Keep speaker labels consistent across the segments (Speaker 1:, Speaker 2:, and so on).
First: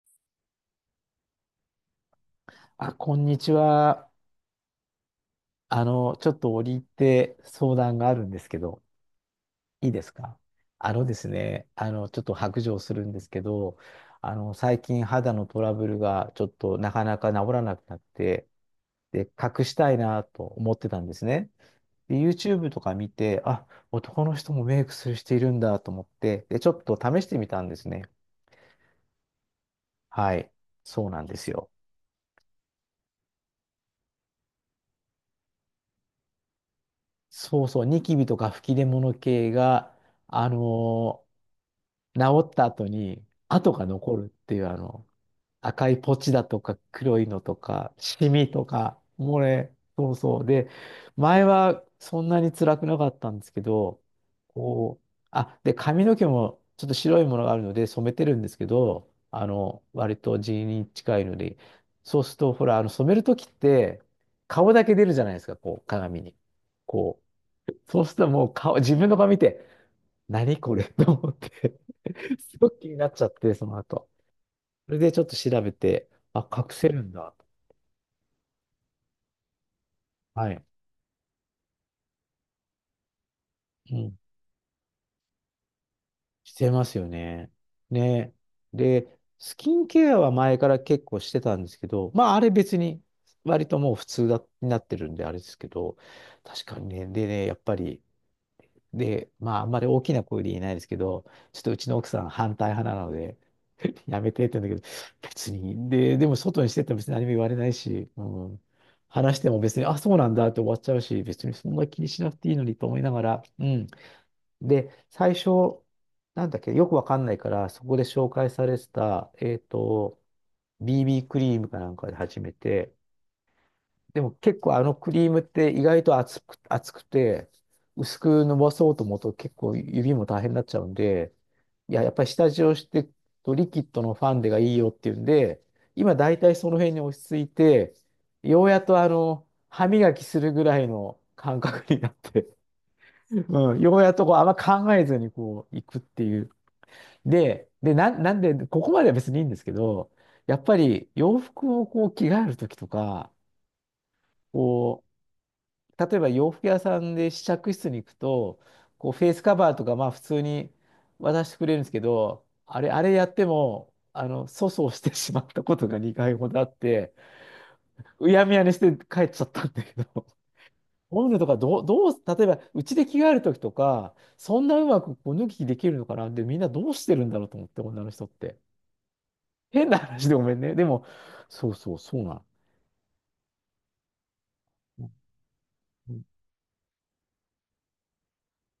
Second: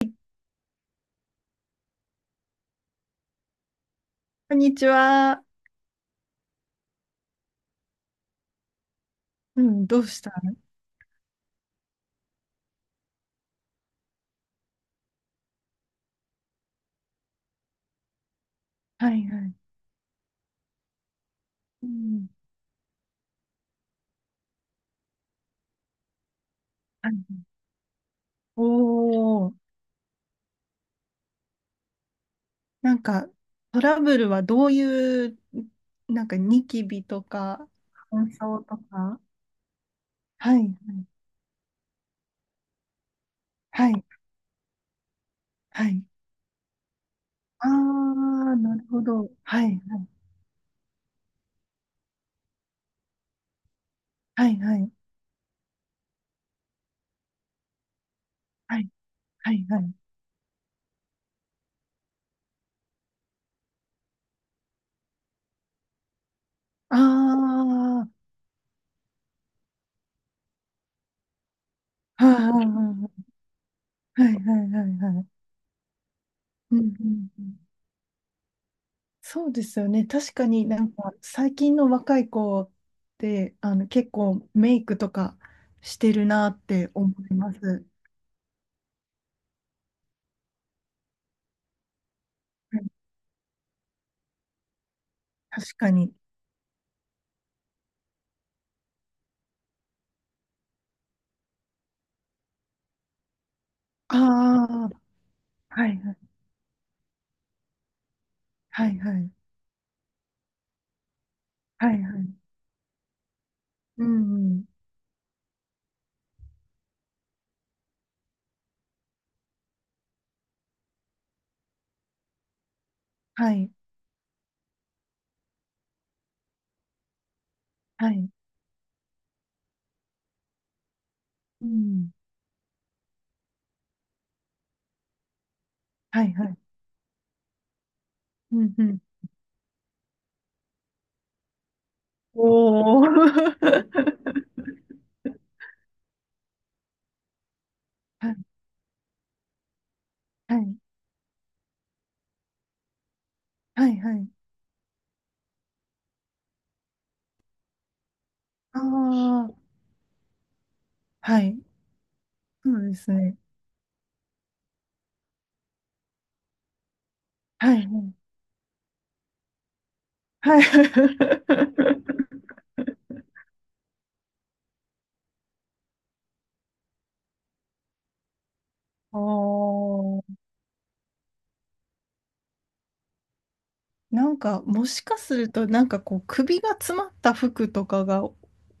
Speaker 1: こ
Speaker 2: あ、こんにちは。
Speaker 1: んにちは。
Speaker 2: ちょっと折り入って相談があるんですけど、
Speaker 1: うん、
Speaker 2: いい
Speaker 1: ど
Speaker 2: で
Speaker 1: う
Speaker 2: す
Speaker 1: した？
Speaker 2: か？あのですね、ちょっと白状するんですけど、最近肌のトラブルがちょっとなかなか治らなくなって、
Speaker 1: はい
Speaker 2: で、
Speaker 1: は
Speaker 2: 隠
Speaker 1: い。
Speaker 2: したいなと思ってたんですね。
Speaker 1: う
Speaker 2: で、
Speaker 1: ん、
Speaker 2: YouTube とか見て、あ、男の人もメイクする人いるんだと思って、で、ちょっと
Speaker 1: は
Speaker 2: 試して
Speaker 1: い。
Speaker 2: みたんですね。
Speaker 1: おー、
Speaker 2: はい。そうなんですよ。
Speaker 1: なんか、トラブルはどういう、なんか、ニキビと
Speaker 2: そう
Speaker 1: か、
Speaker 2: そう、ニキビ
Speaker 1: 乾
Speaker 2: とか
Speaker 1: 燥
Speaker 2: 吹き
Speaker 1: と
Speaker 2: 出物
Speaker 1: か。
Speaker 2: 系が、あ
Speaker 1: はい、
Speaker 2: のー治った後に跡が
Speaker 1: はい、はい、
Speaker 2: 残るっていう赤
Speaker 1: は
Speaker 2: い
Speaker 1: い。
Speaker 2: ポチだとか黒いのと
Speaker 1: あ
Speaker 2: かシミ
Speaker 1: ー、
Speaker 2: と
Speaker 1: なるほ
Speaker 2: か
Speaker 1: ど。
Speaker 2: もう
Speaker 1: はい、は
Speaker 2: ね、
Speaker 1: い、
Speaker 2: そうそう。で、前はそんなに辛くなかったんですけど、
Speaker 1: はい、はい、
Speaker 2: こう、あ、で髪の毛もちょっと白いものがあるので染めてるんですけ
Speaker 1: はい、
Speaker 2: ど、あ
Speaker 1: はい。は
Speaker 2: の
Speaker 1: い。
Speaker 2: 割と地に近いので、そうするとほら、あの染める時って顔だけ出るじゃないですか、こう鏡に。
Speaker 1: あ
Speaker 2: こう、そうすると
Speaker 1: ー、
Speaker 2: もう顔、自分の顔見て、何これと思って、
Speaker 1: は
Speaker 2: す
Speaker 1: い、
Speaker 2: ごく気にな
Speaker 1: は
Speaker 2: っち
Speaker 1: い、
Speaker 2: ゃって、その後。
Speaker 1: はい、はい、はいはい。ああー、はいはいは
Speaker 2: そ
Speaker 1: いはいはいはい
Speaker 2: れ
Speaker 1: は
Speaker 2: で
Speaker 1: い
Speaker 2: ち
Speaker 1: は
Speaker 2: ょっ
Speaker 1: い。
Speaker 2: と調べて、あ、隠
Speaker 1: うん、う
Speaker 2: せるん
Speaker 1: ん
Speaker 2: だ
Speaker 1: う
Speaker 2: と。
Speaker 1: ん。そうですよね。確か
Speaker 2: はい。
Speaker 1: になんか最近の若い子って
Speaker 2: う
Speaker 1: 結
Speaker 2: ん。
Speaker 1: 構メイクとかしてるな
Speaker 2: し
Speaker 1: っ
Speaker 2: てま
Speaker 1: て
Speaker 2: すよ
Speaker 1: 思い
Speaker 2: ね。
Speaker 1: ます。
Speaker 2: ね。で、スキンケアは前から結構してたんですけど、まあ、あれ別
Speaker 1: はい。
Speaker 2: に、割ともう普通だ、になってるんで、あれですけ
Speaker 1: 確か
Speaker 2: ど、
Speaker 1: に。
Speaker 2: 確かにね、でね、やっぱり、で、まあ、あんまり大きな声で言えないですけど、ちょっとうちの奥さん反対派なので、
Speaker 1: あ
Speaker 2: やめてって言うんだけ
Speaker 1: あ、
Speaker 2: ど、別
Speaker 1: は
Speaker 2: に、
Speaker 1: いはい。
Speaker 2: でも外にしてっても別に何も言われないし、うん、
Speaker 1: はいはい。
Speaker 2: 話しても別に、あ、そうなんだって終わっちゃうし、別にそんな
Speaker 1: は
Speaker 2: 気
Speaker 1: い
Speaker 2: に
Speaker 1: は
Speaker 2: しなく
Speaker 1: い。
Speaker 2: ていいのにと思いながら、うん。
Speaker 1: うんうん。
Speaker 2: で、最初、なんだっけ、よくわかんないから、そこで紹介されてた、BB クリームかなんかで始めて、
Speaker 1: はい。
Speaker 2: でも結構あのクリームって意外と厚くて、
Speaker 1: は
Speaker 2: 薄
Speaker 1: い。
Speaker 2: く伸ばそうと思うと結構指も大変になっちゃうんで、
Speaker 1: う
Speaker 2: いや、や
Speaker 1: ん。
Speaker 2: っぱり下地をしてとリキッドのファンデがいいよっていうんで、今
Speaker 1: はい
Speaker 2: 大
Speaker 1: は
Speaker 2: 体
Speaker 1: い。
Speaker 2: その辺に落ち着いて、
Speaker 1: う
Speaker 2: よう
Speaker 1: ん
Speaker 2: や
Speaker 1: う
Speaker 2: っと
Speaker 1: ん。
Speaker 2: 歯磨きするぐらいの感覚になって、
Speaker 1: おお。
Speaker 2: うん、ようやっ
Speaker 1: は
Speaker 2: とこうあんま考えずにこう行くっていう。で、で、な、なんで、
Speaker 1: い
Speaker 2: ここまでは別にいいんですけど、や
Speaker 1: は
Speaker 2: っぱ
Speaker 1: い
Speaker 2: り洋服をこう着替えるときとか、
Speaker 1: はいはい。
Speaker 2: こう、例えば洋服屋さんで試着室に行くと、
Speaker 1: あ
Speaker 2: こうフェイスカバーとか、まあ普通に
Speaker 1: あ、は
Speaker 2: 渡して
Speaker 1: い。
Speaker 2: くれるんですけど、
Speaker 1: そうで
Speaker 2: あ
Speaker 1: す
Speaker 2: れやっ
Speaker 1: ね。
Speaker 2: ても、粗相してしまったことが2回ほどあって、
Speaker 1: はいはい。
Speaker 2: うやむやにして帰っちゃったんだけど、
Speaker 1: はい。
Speaker 2: こういうのとかどう、どう、例えばうちで着 替えるときとか、そんなうまくこう脱ぎ着できるのかなって、みんなどうしてるんだろうと思って、女の人って。
Speaker 1: お
Speaker 2: 変な
Speaker 1: お。
Speaker 2: 話でごめんね。でも、そうそう、そうなの。
Speaker 1: なんか、もしかすると、なんか
Speaker 2: う
Speaker 1: こ
Speaker 2: ん、
Speaker 1: う、首が詰まった服とかが、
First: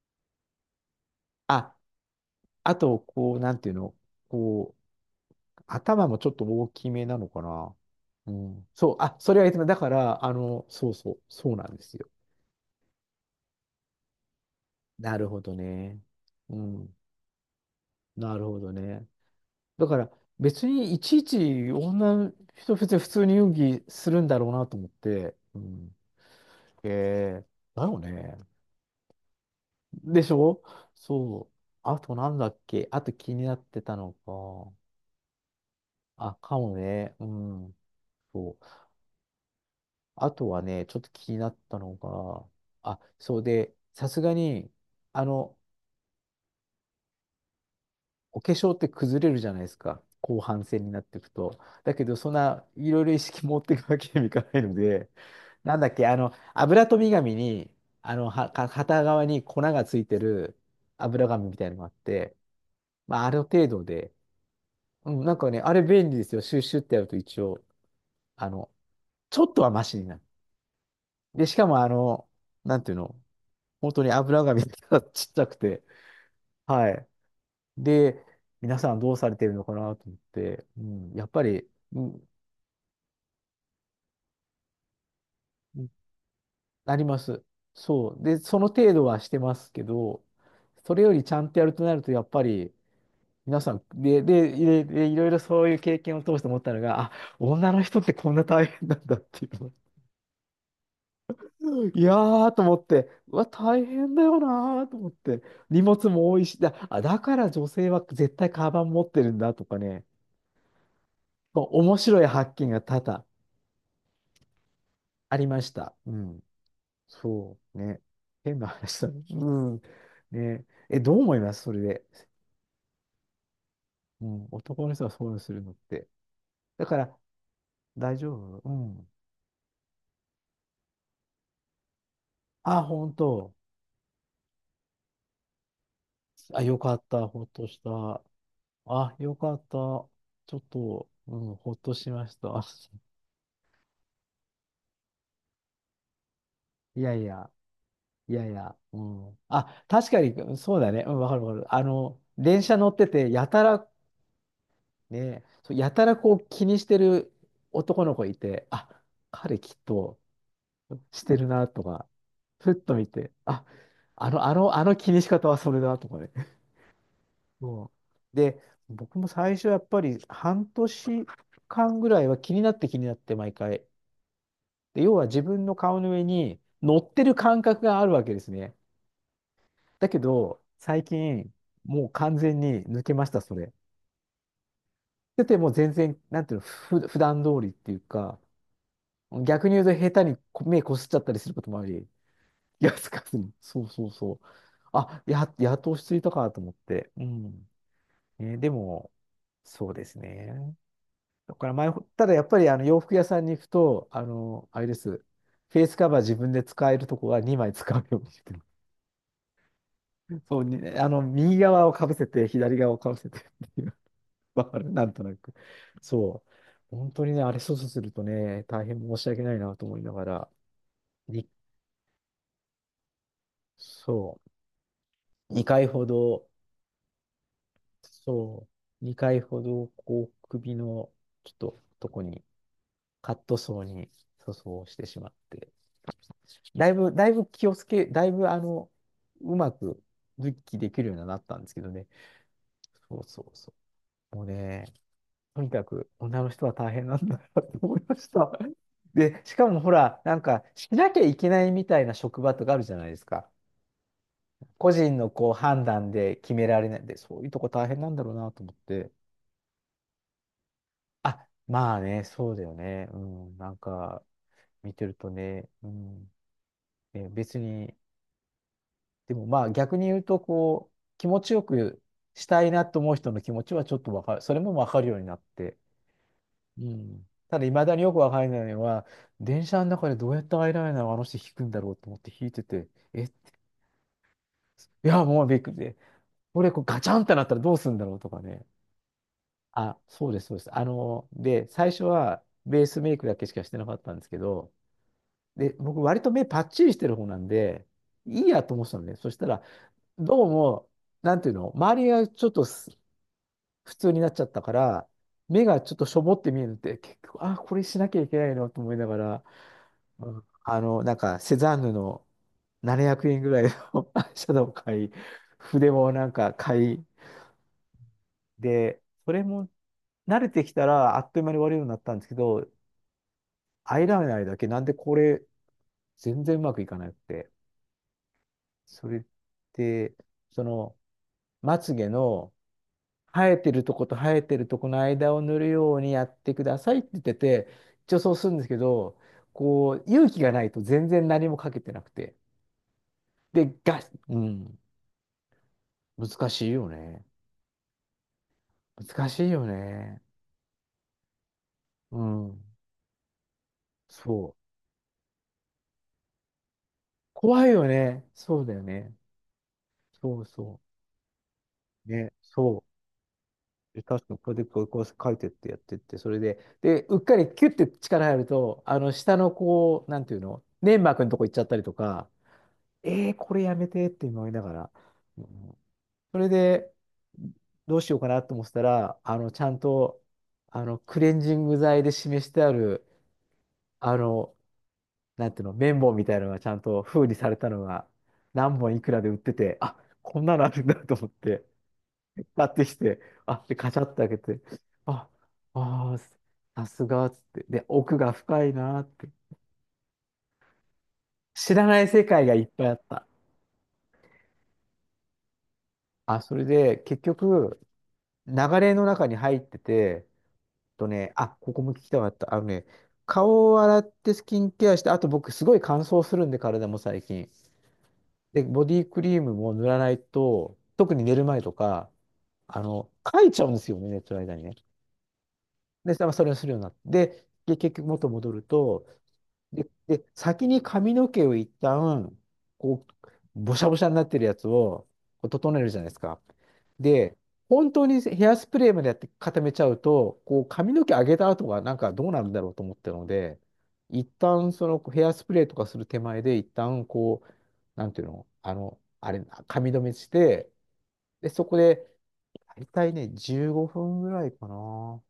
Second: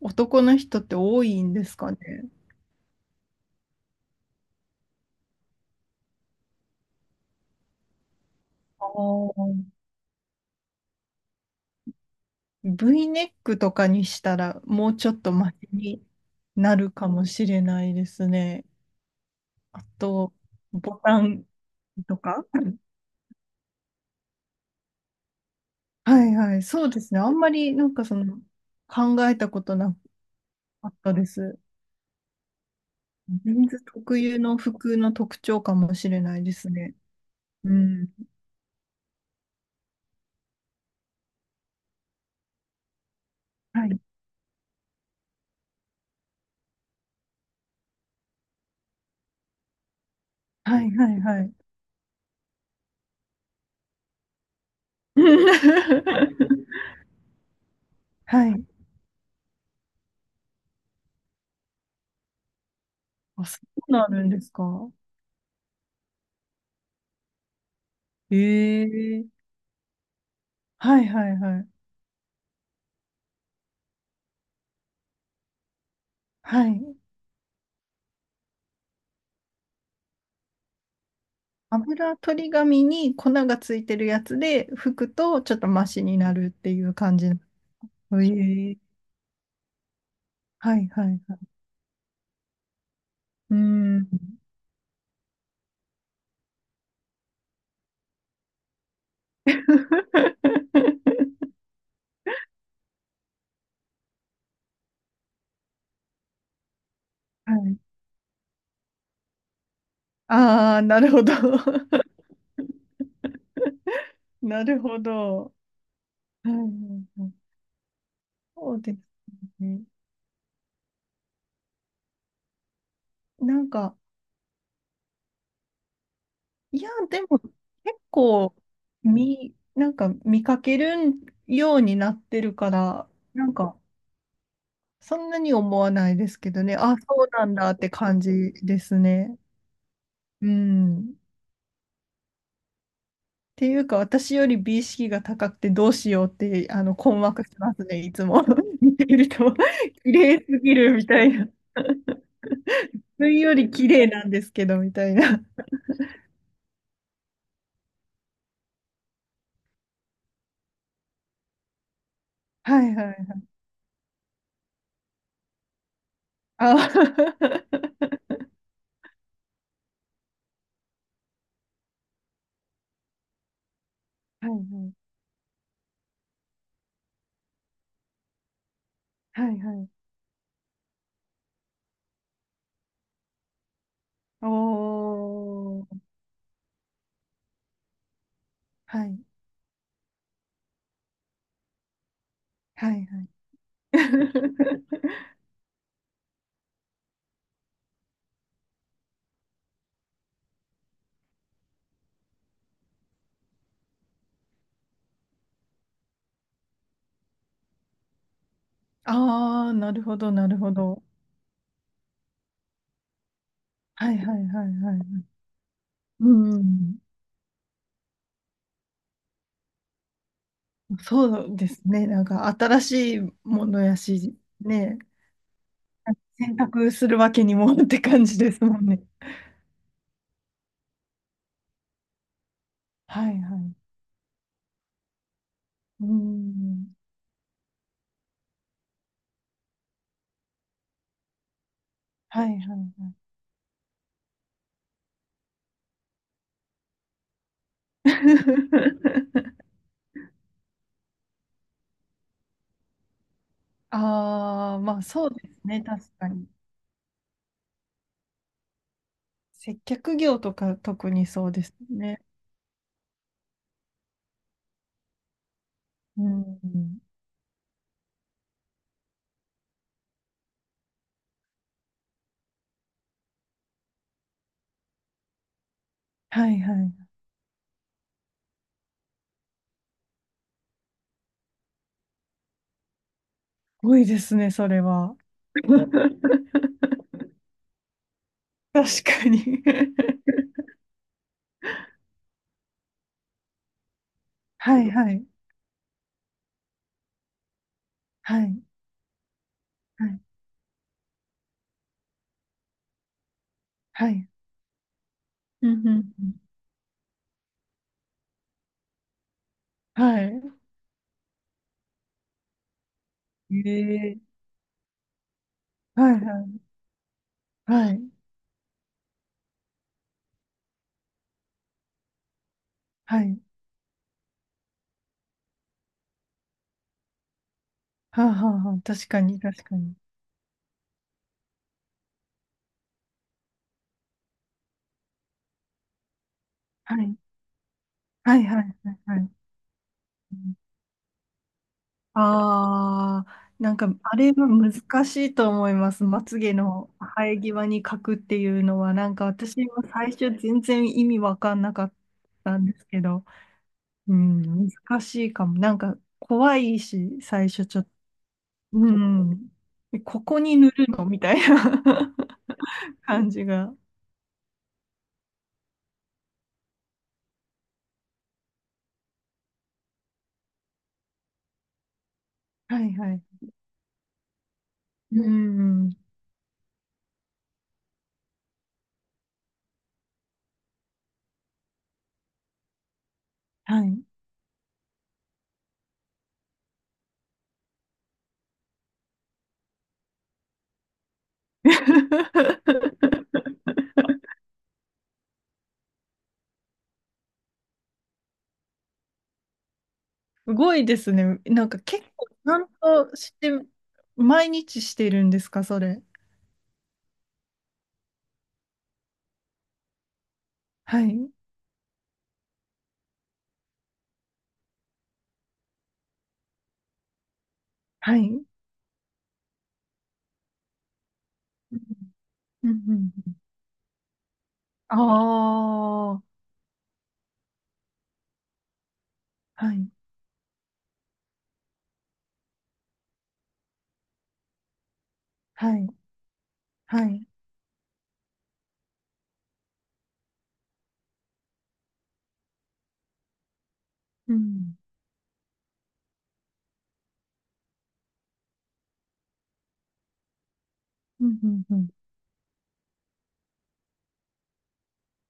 Speaker 1: 男の人って多いんで
Speaker 2: あ、
Speaker 1: すかね。
Speaker 2: あと、こう、なんていうの、こう、頭もちょっと大きめなのかな。うん。
Speaker 1: あ
Speaker 2: そう、あ、それは言ってた、だ
Speaker 1: あ。
Speaker 2: から、そうそう、そうなんですよ。
Speaker 1: V ネックとかにしたら、もうちょ
Speaker 2: な
Speaker 1: っ
Speaker 2: る
Speaker 1: と
Speaker 2: ほ
Speaker 1: マ
Speaker 2: ど
Speaker 1: シ
Speaker 2: ね。
Speaker 1: に
Speaker 2: う
Speaker 1: なる
Speaker 2: ん。
Speaker 1: かもしれないです
Speaker 2: なるほ
Speaker 1: ね。
Speaker 2: どね。
Speaker 1: あ
Speaker 2: だから、
Speaker 1: と、
Speaker 2: 別に
Speaker 1: ボ
Speaker 2: い
Speaker 1: タ
Speaker 2: ちい
Speaker 1: ン
Speaker 2: ち女
Speaker 1: と
Speaker 2: の
Speaker 1: か。
Speaker 2: 人、別に普通に遊戯するんだろうなと思って。うん。
Speaker 1: はいはい、そ
Speaker 2: へ
Speaker 1: うですね。あん
Speaker 2: え、
Speaker 1: まり、
Speaker 2: だ
Speaker 1: なん
Speaker 2: よ
Speaker 1: かそ
Speaker 2: ね。
Speaker 1: の、考えたことな
Speaker 2: でしょ、
Speaker 1: かったで
Speaker 2: そう。
Speaker 1: す。
Speaker 2: あとなんだっけ、あと気になっ
Speaker 1: 人ン
Speaker 2: て
Speaker 1: ズ
Speaker 2: たの
Speaker 1: 特有の
Speaker 2: か。
Speaker 1: 服の特徴かもしれ
Speaker 2: あ、
Speaker 1: ないで
Speaker 2: か
Speaker 1: す
Speaker 2: も
Speaker 1: ね。
Speaker 2: ね。う
Speaker 1: う
Speaker 2: ん。
Speaker 1: ん。
Speaker 2: そう。あとはね、ちょっと気になったのが、あ、そうで、
Speaker 1: はい。
Speaker 2: さすがに、あの、お化粧って崩れるじゃないですか。後半
Speaker 1: は
Speaker 2: 戦に
Speaker 1: い
Speaker 2: なっ
Speaker 1: は
Speaker 2: てい
Speaker 1: い
Speaker 2: く
Speaker 1: はい。
Speaker 2: と。だけど、そんないろいろ意識持っていくわけにもいかないので、なんだっけ、油飛び紙に、
Speaker 1: はい。
Speaker 2: 片側に粉がついてる油紙みたいなのがあって、まあ、ある
Speaker 1: あ、そ
Speaker 2: 程度
Speaker 1: うな
Speaker 2: で、
Speaker 1: るんですか？
Speaker 2: うん、なんかね、あれ便利ですよ。シュッシュってやると一応、あの、
Speaker 1: え
Speaker 2: ちょ
Speaker 1: え。
Speaker 2: っとはマシになる。
Speaker 1: はいはい
Speaker 2: で、し
Speaker 1: は
Speaker 2: か
Speaker 1: い。
Speaker 2: も、なんていうの、本当に油紙がちっちゃくて、
Speaker 1: は
Speaker 2: は
Speaker 1: い。
Speaker 2: い。で、皆さんどうされてるのかなと思って、うん、やっぱり、う
Speaker 1: 油
Speaker 2: ん、
Speaker 1: 取り紙に粉がついてるやつで拭くとちょっとマシになるっていう
Speaker 2: ありま
Speaker 1: 感じ。
Speaker 2: す。
Speaker 1: え
Speaker 2: そう。で、その
Speaker 1: え。
Speaker 2: 程度はしてますけど、
Speaker 1: はい
Speaker 2: それ
Speaker 1: はい
Speaker 2: よりち
Speaker 1: は
Speaker 2: ゃ
Speaker 1: い。
Speaker 2: んとやるとなると、やっぱり、
Speaker 1: う
Speaker 2: 皆さん、
Speaker 1: ん。
Speaker 2: で、で、で、でいろいろそういう経験を通して思ったのが、あ、女の人ってこんな大変なんだっていうの。いやーと思って、うわ、大変だよなーと思って、荷物も多いし、だから
Speaker 1: は
Speaker 2: 女
Speaker 1: い。
Speaker 2: 性は絶対カバン持ってるんだとかね、
Speaker 1: ああ、なるほど。
Speaker 2: そう面 白い発見が多々
Speaker 1: なるほ
Speaker 2: あり
Speaker 1: ど。
Speaker 2: ました。うん。
Speaker 1: はいはいはい。
Speaker 2: そうね。変な
Speaker 1: そうです
Speaker 2: 話だね。うん。
Speaker 1: ね。
Speaker 2: ね。え、どう思いますそれで。
Speaker 1: なんか、
Speaker 2: うん。男の人はそういうのするのって。
Speaker 1: い
Speaker 2: だ
Speaker 1: や、
Speaker 2: から、
Speaker 1: でも結
Speaker 2: 大丈
Speaker 1: 構
Speaker 2: 夫、うん。
Speaker 1: 見、なんか見かけるようになってるか
Speaker 2: あ、
Speaker 1: ら、
Speaker 2: 本
Speaker 1: な
Speaker 2: 当。
Speaker 1: んかそんなに思わないですけ
Speaker 2: あ、
Speaker 1: どね、
Speaker 2: よか
Speaker 1: あ、
Speaker 2: っ
Speaker 1: そ
Speaker 2: た。
Speaker 1: う
Speaker 2: ほ
Speaker 1: な
Speaker 2: っ
Speaker 1: ん
Speaker 2: と
Speaker 1: だっ
Speaker 2: し
Speaker 1: て感
Speaker 2: た。
Speaker 1: じです
Speaker 2: あ、よ
Speaker 1: ね。
Speaker 2: かった。ちょ
Speaker 1: う
Speaker 2: っと、
Speaker 1: ん。っ
Speaker 2: うん、ほっとしました。
Speaker 1: ていうか、私より美意識が高くてどうしようって、あの、
Speaker 2: いや
Speaker 1: 困
Speaker 2: い
Speaker 1: 惑
Speaker 2: や、
Speaker 1: しますね、いつ
Speaker 2: い
Speaker 1: も。
Speaker 2: やいや、
Speaker 1: 見
Speaker 2: う
Speaker 1: てる
Speaker 2: ん。
Speaker 1: と、
Speaker 2: あ、確
Speaker 1: 綺
Speaker 2: か
Speaker 1: 麗
Speaker 2: に、
Speaker 1: すぎ
Speaker 2: そうだ
Speaker 1: る
Speaker 2: ね。
Speaker 1: み
Speaker 2: うん、
Speaker 1: た
Speaker 2: わ
Speaker 1: い
Speaker 2: かる
Speaker 1: な。自
Speaker 2: わかる。電車乗ってて、
Speaker 1: 分
Speaker 2: や
Speaker 1: よ
Speaker 2: た
Speaker 1: り
Speaker 2: ら
Speaker 1: 綺麗なんですけど、みたいな。
Speaker 2: ね、そうやたらこう気にしてる男の子いて、あ、彼きっとしてるなとか、ふっ
Speaker 1: は
Speaker 2: と
Speaker 1: いは
Speaker 2: 見
Speaker 1: いは
Speaker 2: て、
Speaker 1: い。
Speaker 2: あ、あの気にし方はそれだとかね。
Speaker 1: あ は
Speaker 2: もう で、僕も最初やっぱり半年間ぐらいは気になって気になって毎回。
Speaker 1: いは
Speaker 2: で、
Speaker 1: い。
Speaker 2: 要は自分の顔の上に乗ってる感覚があるわけですね。
Speaker 1: はいはい。
Speaker 2: だけど、最近もう完全に抜けました、それ。
Speaker 1: お
Speaker 2: でてもう
Speaker 1: ー。
Speaker 2: 全然、なんていうの、普段通りっていうか、
Speaker 1: はい。
Speaker 2: 逆に言うと下手にこ目こすっちゃったりすることもあり、気が
Speaker 1: はい
Speaker 2: つ
Speaker 1: は
Speaker 2: か
Speaker 1: い。
Speaker 2: ずに。そうそうそう。やっと落ち着いたかと思って。うん。ね、でも、そうですね。だからただやっぱりあの洋服屋さんに行くと、あれです。フェイスカバー自分で使えるとこは2枚使うようにしてる。
Speaker 1: ああ、なるほど、なる
Speaker 2: そう
Speaker 1: ほ
Speaker 2: に、
Speaker 1: ど。
Speaker 2: 右側をかぶせて、左側をかぶせてっていう。
Speaker 1: はいはいは
Speaker 2: わ
Speaker 1: い
Speaker 2: かる
Speaker 1: は
Speaker 2: なんと
Speaker 1: い。
Speaker 2: なく。
Speaker 1: う
Speaker 2: そう。
Speaker 1: ん。
Speaker 2: 本当にね、あれ操作するとね、大変申し訳ないなと思いながら。
Speaker 1: そ
Speaker 2: に
Speaker 1: うですね。なんか新しいものやし、
Speaker 2: そう。
Speaker 1: ね、
Speaker 2: 2回ほど、
Speaker 1: 選択するわけにも って感じです
Speaker 2: そ
Speaker 1: もんね。
Speaker 2: 2回ほど、こう、首の、ちょっと、とこに、
Speaker 1: は
Speaker 2: カッ
Speaker 1: い
Speaker 2: ト
Speaker 1: は
Speaker 2: ソー
Speaker 1: い。
Speaker 2: に塗装してしまって、
Speaker 1: う
Speaker 2: だい
Speaker 1: ん。
Speaker 2: ぶ、だいぶ気をつけ、だいぶ、あの、うまく、復帰できるようになったんですけどね。
Speaker 1: はいはい。
Speaker 2: そうそうそう。もうね、とにかく、女の人は大変なんだなと思いました。で、しか もほら、なんか、しなきゃいけないみたいな職場とかあるじゃないですか。
Speaker 1: ああ、
Speaker 2: 個
Speaker 1: まあ
Speaker 2: 人
Speaker 1: そ
Speaker 2: の
Speaker 1: うで
Speaker 2: こう
Speaker 1: すね。
Speaker 2: 判断
Speaker 1: 確か
Speaker 2: で
Speaker 1: に。
Speaker 2: 決められないんで、そういうとこ大変なんだろうなと思って。
Speaker 1: 接客業とか特にそ
Speaker 2: あ、
Speaker 1: うです
Speaker 2: まあ
Speaker 1: ね。
Speaker 2: ね、そうだよね。うん、なんか、見てるとね、う
Speaker 1: う
Speaker 2: ん、
Speaker 1: ん。
Speaker 2: ね別に、でもまあ逆に言うと、こう、気持ちよくしたいなと思う人の気持ちはちょっとわかる、それもわかるようになって。
Speaker 1: はいは
Speaker 2: う
Speaker 1: い。す
Speaker 2: ん。ただ、未だによくわからないのは、電車の中でどうやってアイライナーをあの人引くんだろうと思って引いてて、え、
Speaker 1: ごいですね、それ
Speaker 2: い
Speaker 1: は。
Speaker 2: や、もうびっくりで、これこうガ チャンってなったらどうするんだろうとかね。
Speaker 1: 確かに。
Speaker 2: あ、そうです、そうです。で、最初はベースメイクだけしかしてなかったんですけ ど、
Speaker 1: はいはい
Speaker 2: で、僕割と目パッチリしてる方なんで、
Speaker 1: は
Speaker 2: いいや
Speaker 1: い
Speaker 2: と思ってたのね。そしたら、
Speaker 1: はい
Speaker 2: どうも、なんていうの、周りがちょっとす普
Speaker 1: は
Speaker 2: 通にな
Speaker 1: い。
Speaker 2: っちゃったから、目
Speaker 1: うん
Speaker 2: が
Speaker 1: う
Speaker 2: ちょっと
Speaker 1: ん
Speaker 2: しょ
Speaker 1: う
Speaker 2: ぼっ
Speaker 1: ん。
Speaker 2: て見えるって、結局、あ、これしなきゃいけないのと思いながら、
Speaker 1: はい。
Speaker 2: なんか、セザンヌの700円ぐらいの
Speaker 1: え
Speaker 2: アイ
Speaker 1: え。
Speaker 2: シャドウを買い、筆
Speaker 1: は
Speaker 2: も
Speaker 1: い
Speaker 2: なん
Speaker 1: は
Speaker 2: か
Speaker 1: い
Speaker 2: 買い、
Speaker 1: はい
Speaker 2: で、それも慣れてきたらあっという間に終わるようになったんですけど、
Speaker 1: はい。
Speaker 2: アイライナーだけなんでこれ全然うまくいかなくて。
Speaker 1: はあはあはあ。確
Speaker 2: それ
Speaker 1: か
Speaker 2: っ
Speaker 1: に確かに。
Speaker 2: て、その、まつげの生えてるとこと生えてるとこの間を塗るようにやってくださ
Speaker 1: は
Speaker 2: いって
Speaker 1: い
Speaker 2: 言ってて、一応そう
Speaker 1: はい
Speaker 2: するん
Speaker 1: は
Speaker 2: です
Speaker 1: い
Speaker 2: け
Speaker 1: はいは
Speaker 2: ど、
Speaker 1: い。
Speaker 2: こう、勇気がないと全然何もかけてなくて。
Speaker 1: ああー、な
Speaker 2: で、
Speaker 1: んか
Speaker 2: ガッ、
Speaker 1: あれ
Speaker 2: う
Speaker 1: は難
Speaker 2: ん、
Speaker 1: しいと思います。まつ
Speaker 2: 難
Speaker 1: げ
Speaker 2: しいよ
Speaker 1: の
Speaker 2: ね。
Speaker 1: 生え際に描くっていうのは、なんか
Speaker 2: 難しい
Speaker 1: 私
Speaker 2: よ
Speaker 1: も最
Speaker 2: ね。
Speaker 1: 初全然意味わかんなかっ
Speaker 2: う
Speaker 1: た
Speaker 2: ん、
Speaker 1: んですけど、う
Speaker 2: そ
Speaker 1: ん、
Speaker 2: う。
Speaker 1: 難しいかも。なんか怖いし、最初
Speaker 2: 怖い
Speaker 1: ちょ
Speaker 2: よ
Speaker 1: っ、
Speaker 2: ね。そうだよ
Speaker 1: う
Speaker 2: ね。
Speaker 1: ん。で、こ
Speaker 2: そ
Speaker 1: こ
Speaker 2: う
Speaker 1: に塗
Speaker 2: そ
Speaker 1: るのみたい
Speaker 2: う。
Speaker 1: な
Speaker 2: ね、そう。
Speaker 1: 感じが。
Speaker 2: で確かにこうやってこう、こう書いてってやってって、それで、で、うっかりキュッて力入ると、下のこう、なんていうの、粘膜のとこ行っちゃったりとか、
Speaker 1: はいはい。
Speaker 2: これやめてって思いながら、
Speaker 1: う
Speaker 2: うん
Speaker 1: ん。
Speaker 2: それで、どうしようかなと思ってたら、ちゃんと、クレンジング剤で示してある、
Speaker 1: はい。
Speaker 2: あの、なんていうの、綿棒みたいなのがちゃんと封にされたのが、何本いくらで売ってて、あ、こんなのあるんだと思って、買ってきて、あ、で、カチャって開けて、あ、あー、さすがっつって、で、奥が深いなーって。
Speaker 1: すごいですね。なん
Speaker 2: 知
Speaker 1: か
Speaker 2: らな
Speaker 1: 結
Speaker 2: い世
Speaker 1: 構ち
Speaker 2: 界が
Speaker 1: ゃ
Speaker 2: いっ
Speaker 1: ん
Speaker 2: ぱいあっ
Speaker 1: と
Speaker 2: た。
Speaker 1: して、毎日してるんですか、それ？
Speaker 2: あ、それで、結局、流れの中に入ってて、
Speaker 1: は
Speaker 2: と
Speaker 1: い。
Speaker 2: ね、あ、ここも聞きたかった。あのね、顔を洗ってスキンケアして、あと僕すごい乾燥するんで、体も最近。
Speaker 1: はい。うん
Speaker 2: で、ボディクリームも塗らないと、特に寝る前とか、
Speaker 1: うん。
Speaker 2: 書いちゃうんですよね、寝てる間にね。
Speaker 1: あ
Speaker 2: で、
Speaker 1: あ
Speaker 2: まあ
Speaker 1: ー、
Speaker 2: それをするようになって。で、で結局元戻ると、
Speaker 1: は
Speaker 2: で、
Speaker 1: い。
Speaker 2: で、先に髪の毛を一旦、こう、ぼしゃぼしゃになってるやつを、こう整
Speaker 1: は
Speaker 2: え
Speaker 1: い。
Speaker 2: るじゃないですか。
Speaker 1: はい。
Speaker 2: で、本当にヘアスプレーまでやって固めちゃうと、こう、髪の毛上げた後がなんかどうなるんだろうと思ったので、一
Speaker 1: う
Speaker 2: 旦
Speaker 1: ん。
Speaker 2: そのヘアスプレーとかする手前で、一旦こう、なんていうの、あの、あれ、髪留めして、
Speaker 1: うんう
Speaker 2: で、
Speaker 1: ん
Speaker 2: そこ
Speaker 1: うん。
Speaker 2: で、大体ね、15分ぐらいかな。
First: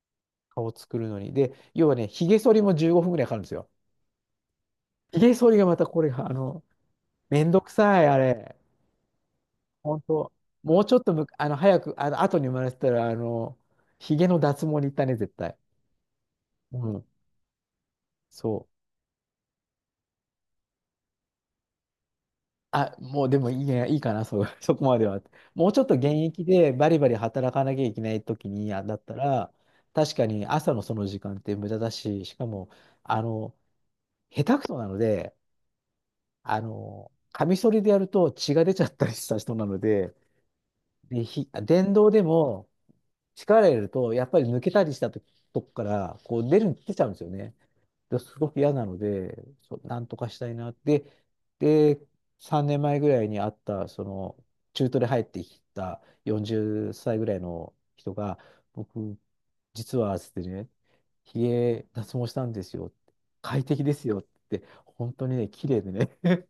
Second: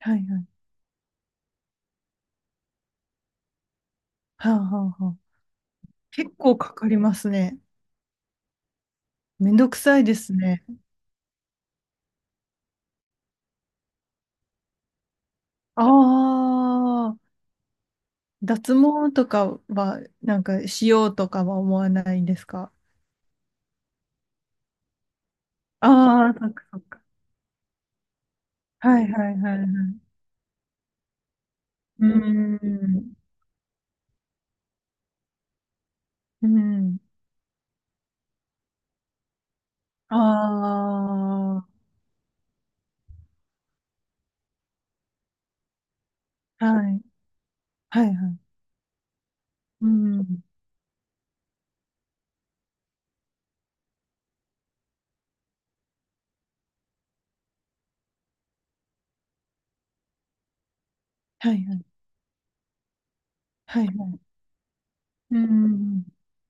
Speaker 1: はいはい。
Speaker 2: 顔作るのに。で、要はね、髭剃りも15分ぐらいかかるんですよ。
Speaker 1: はあはあはあ。
Speaker 2: ひげ剃りがまたこれが、
Speaker 1: 結構かかります
Speaker 2: めん
Speaker 1: ね。
Speaker 2: どくさい、あれ。
Speaker 1: めんどくさ
Speaker 2: 本
Speaker 1: いで
Speaker 2: 当
Speaker 1: すね。
Speaker 2: もうちょっとむ、あの、早く、後に生まれてたら、ひげの脱毛に行ったね、絶対。
Speaker 1: あ
Speaker 2: うん、
Speaker 1: あ。
Speaker 2: そ
Speaker 1: 脱
Speaker 2: う。
Speaker 1: 毛とかは、なんか、しようとかは思わないんですか？
Speaker 2: あ、もうでもいいや、いいかな、そう、そこまでは。もうちょっと現
Speaker 1: ああー、
Speaker 2: 役
Speaker 1: そっか
Speaker 2: で
Speaker 1: そっ
Speaker 2: バリ
Speaker 1: か。
Speaker 2: バリ働かなきゃいけない時に、あだっ
Speaker 1: はい
Speaker 2: た
Speaker 1: はい
Speaker 2: ら、
Speaker 1: はいはい。
Speaker 2: 確かに朝のその時間って無駄だ
Speaker 1: うー
Speaker 2: し、しかも、
Speaker 1: ん。
Speaker 2: あの、下手くそなので、
Speaker 1: うん。
Speaker 2: カミソリでやると血が出ちゃったりした人なので、で、
Speaker 1: あ
Speaker 2: 電動でも、力入れると、やっぱり抜けたりしたとこから、こう出
Speaker 1: あ、
Speaker 2: る、
Speaker 1: は
Speaker 2: 出ち
Speaker 1: い。
Speaker 2: ゃうんですよね。
Speaker 1: はい
Speaker 2: で
Speaker 1: は
Speaker 2: す
Speaker 1: い。
Speaker 2: ごく嫌なので、そ
Speaker 1: う
Speaker 2: なんとかし
Speaker 1: ん。
Speaker 2: たいなって。で、3年前ぐらいに会った、その、中途で入ってきた40歳ぐらいの人が、僕、実は、つってね、ひ
Speaker 1: はいはい。
Speaker 2: げ脱毛したんですよ。快
Speaker 1: は
Speaker 2: 適
Speaker 1: い
Speaker 2: で
Speaker 1: は
Speaker 2: すよっ
Speaker 1: い。
Speaker 2: て。本当に
Speaker 1: う
Speaker 2: ね、綺麗で
Speaker 1: ん。
Speaker 2: ね。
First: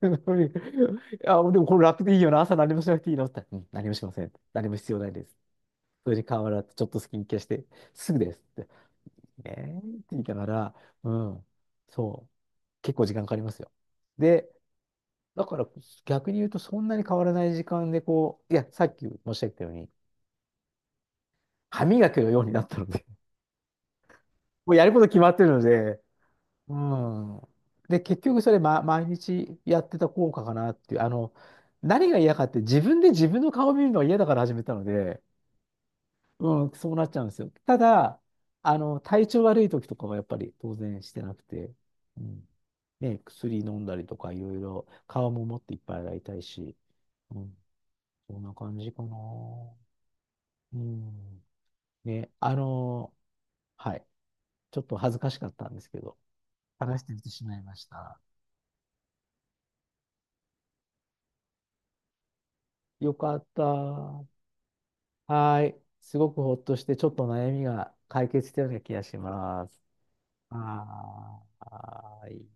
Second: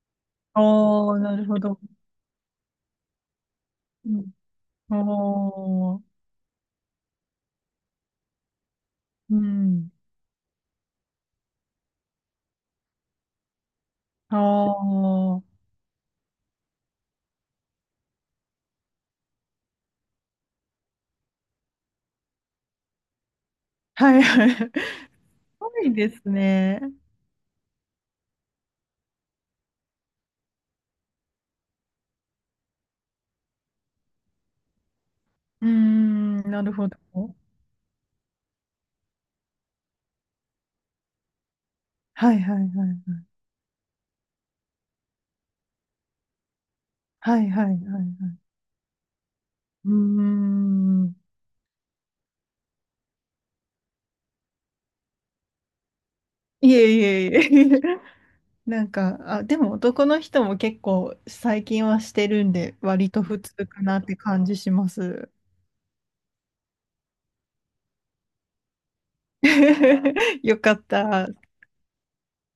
Speaker 1: ああ、な
Speaker 2: あ、
Speaker 1: る
Speaker 2: で
Speaker 1: ほ
Speaker 2: もこ
Speaker 1: ど。
Speaker 2: れ楽でいいよな。朝何もしなくていいのって言ったら、うん、何もし
Speaker 1: う
Speaker 2: ません。何も必
Speaker 1: ん。あ
Speaker 2: 要ないです。
Speaker 1: あ、
Speaker 2: それに顔洗って、ちょっとスキンケアして、すぐですって。
Speaker 1: う
Speaker 2: えーっ
Speaker 1: ん。
Speaker 2: て言いながら、うん、そう。結構時間かかりますよ。
Speaker 1: あ
Speaker 2: で、
Speaker 1: あ、は
Speaker 2: だから逆に言うとそんなに変わらない時間でこう、いや、さっき申し上げたように、歯磨きのようになったので
Speaker 1: いはい。す
Speaker 2: もうやること決まってるの
Speaker 1: ごい
Speaker 2: で、
Speaker 1: です
Speaker 2: う
Speaker 1: ね。
Speaker 2: ん。で、結局それ、ま、毎日やってた効果かなっていう、何が嫌かって自分で自分の顔を見るのは嫌だから始めたので、
Speaker 1: うーん。な
Speaker 2: うん、
Speaker 1: るほ
Speaker 2: そう
Speaker 1: ど。
Speaker 2: なっちゃうんですよ。ただ、体調悪い時とかはやっぱり当然してなくて、う
Speaker 1: はい
Speaker 2: ん。
Speaker 1: はいは
Speaker 2: ね、
Speaker 1: い。
Speaker 2: 薬飲んだりとかいろいろ、顔ももっといっぱい洗いたいし、
Speaker 1: は
Speaker 2: う
Speaker 1: い
Speaker 2: ん。
Speaker 1: はいはいは
Speaker 2: そ
Speaker 1: い。
Speaker 2: んな感じかな。
Speaker 1: うー
Speaker 2: う
Speaker 1: ん。
Speaker 2: ん。ね、はい。ちょっと恥ずかしかったんですけど、
Speaker 1: いえい
Speaker 2: 話してみ
Speaker 1: え
Speaker 2: て
Speaker 1: い
Speaker 2: し
Speaker 1: え
Speaker 2: まい
Speaker 1: いえ。
Speaker 2: まし た。
Speaker 1: なんか、あ、でも男の人も結構最近はしてるんで、割
Speaker 2: よ
Speaker 1: と
Speaker 2: か
Speaker 1: 普
Speaker 2: った。
Speaker 1: 通かなって
Speaker 2: は
Speaker 1: 感じします。
Speaker 2: ーい。すごくほっとして、ちょっと悩みが解決したような気がします。
Speaker 1: よかった。
Speaker 2: はーい。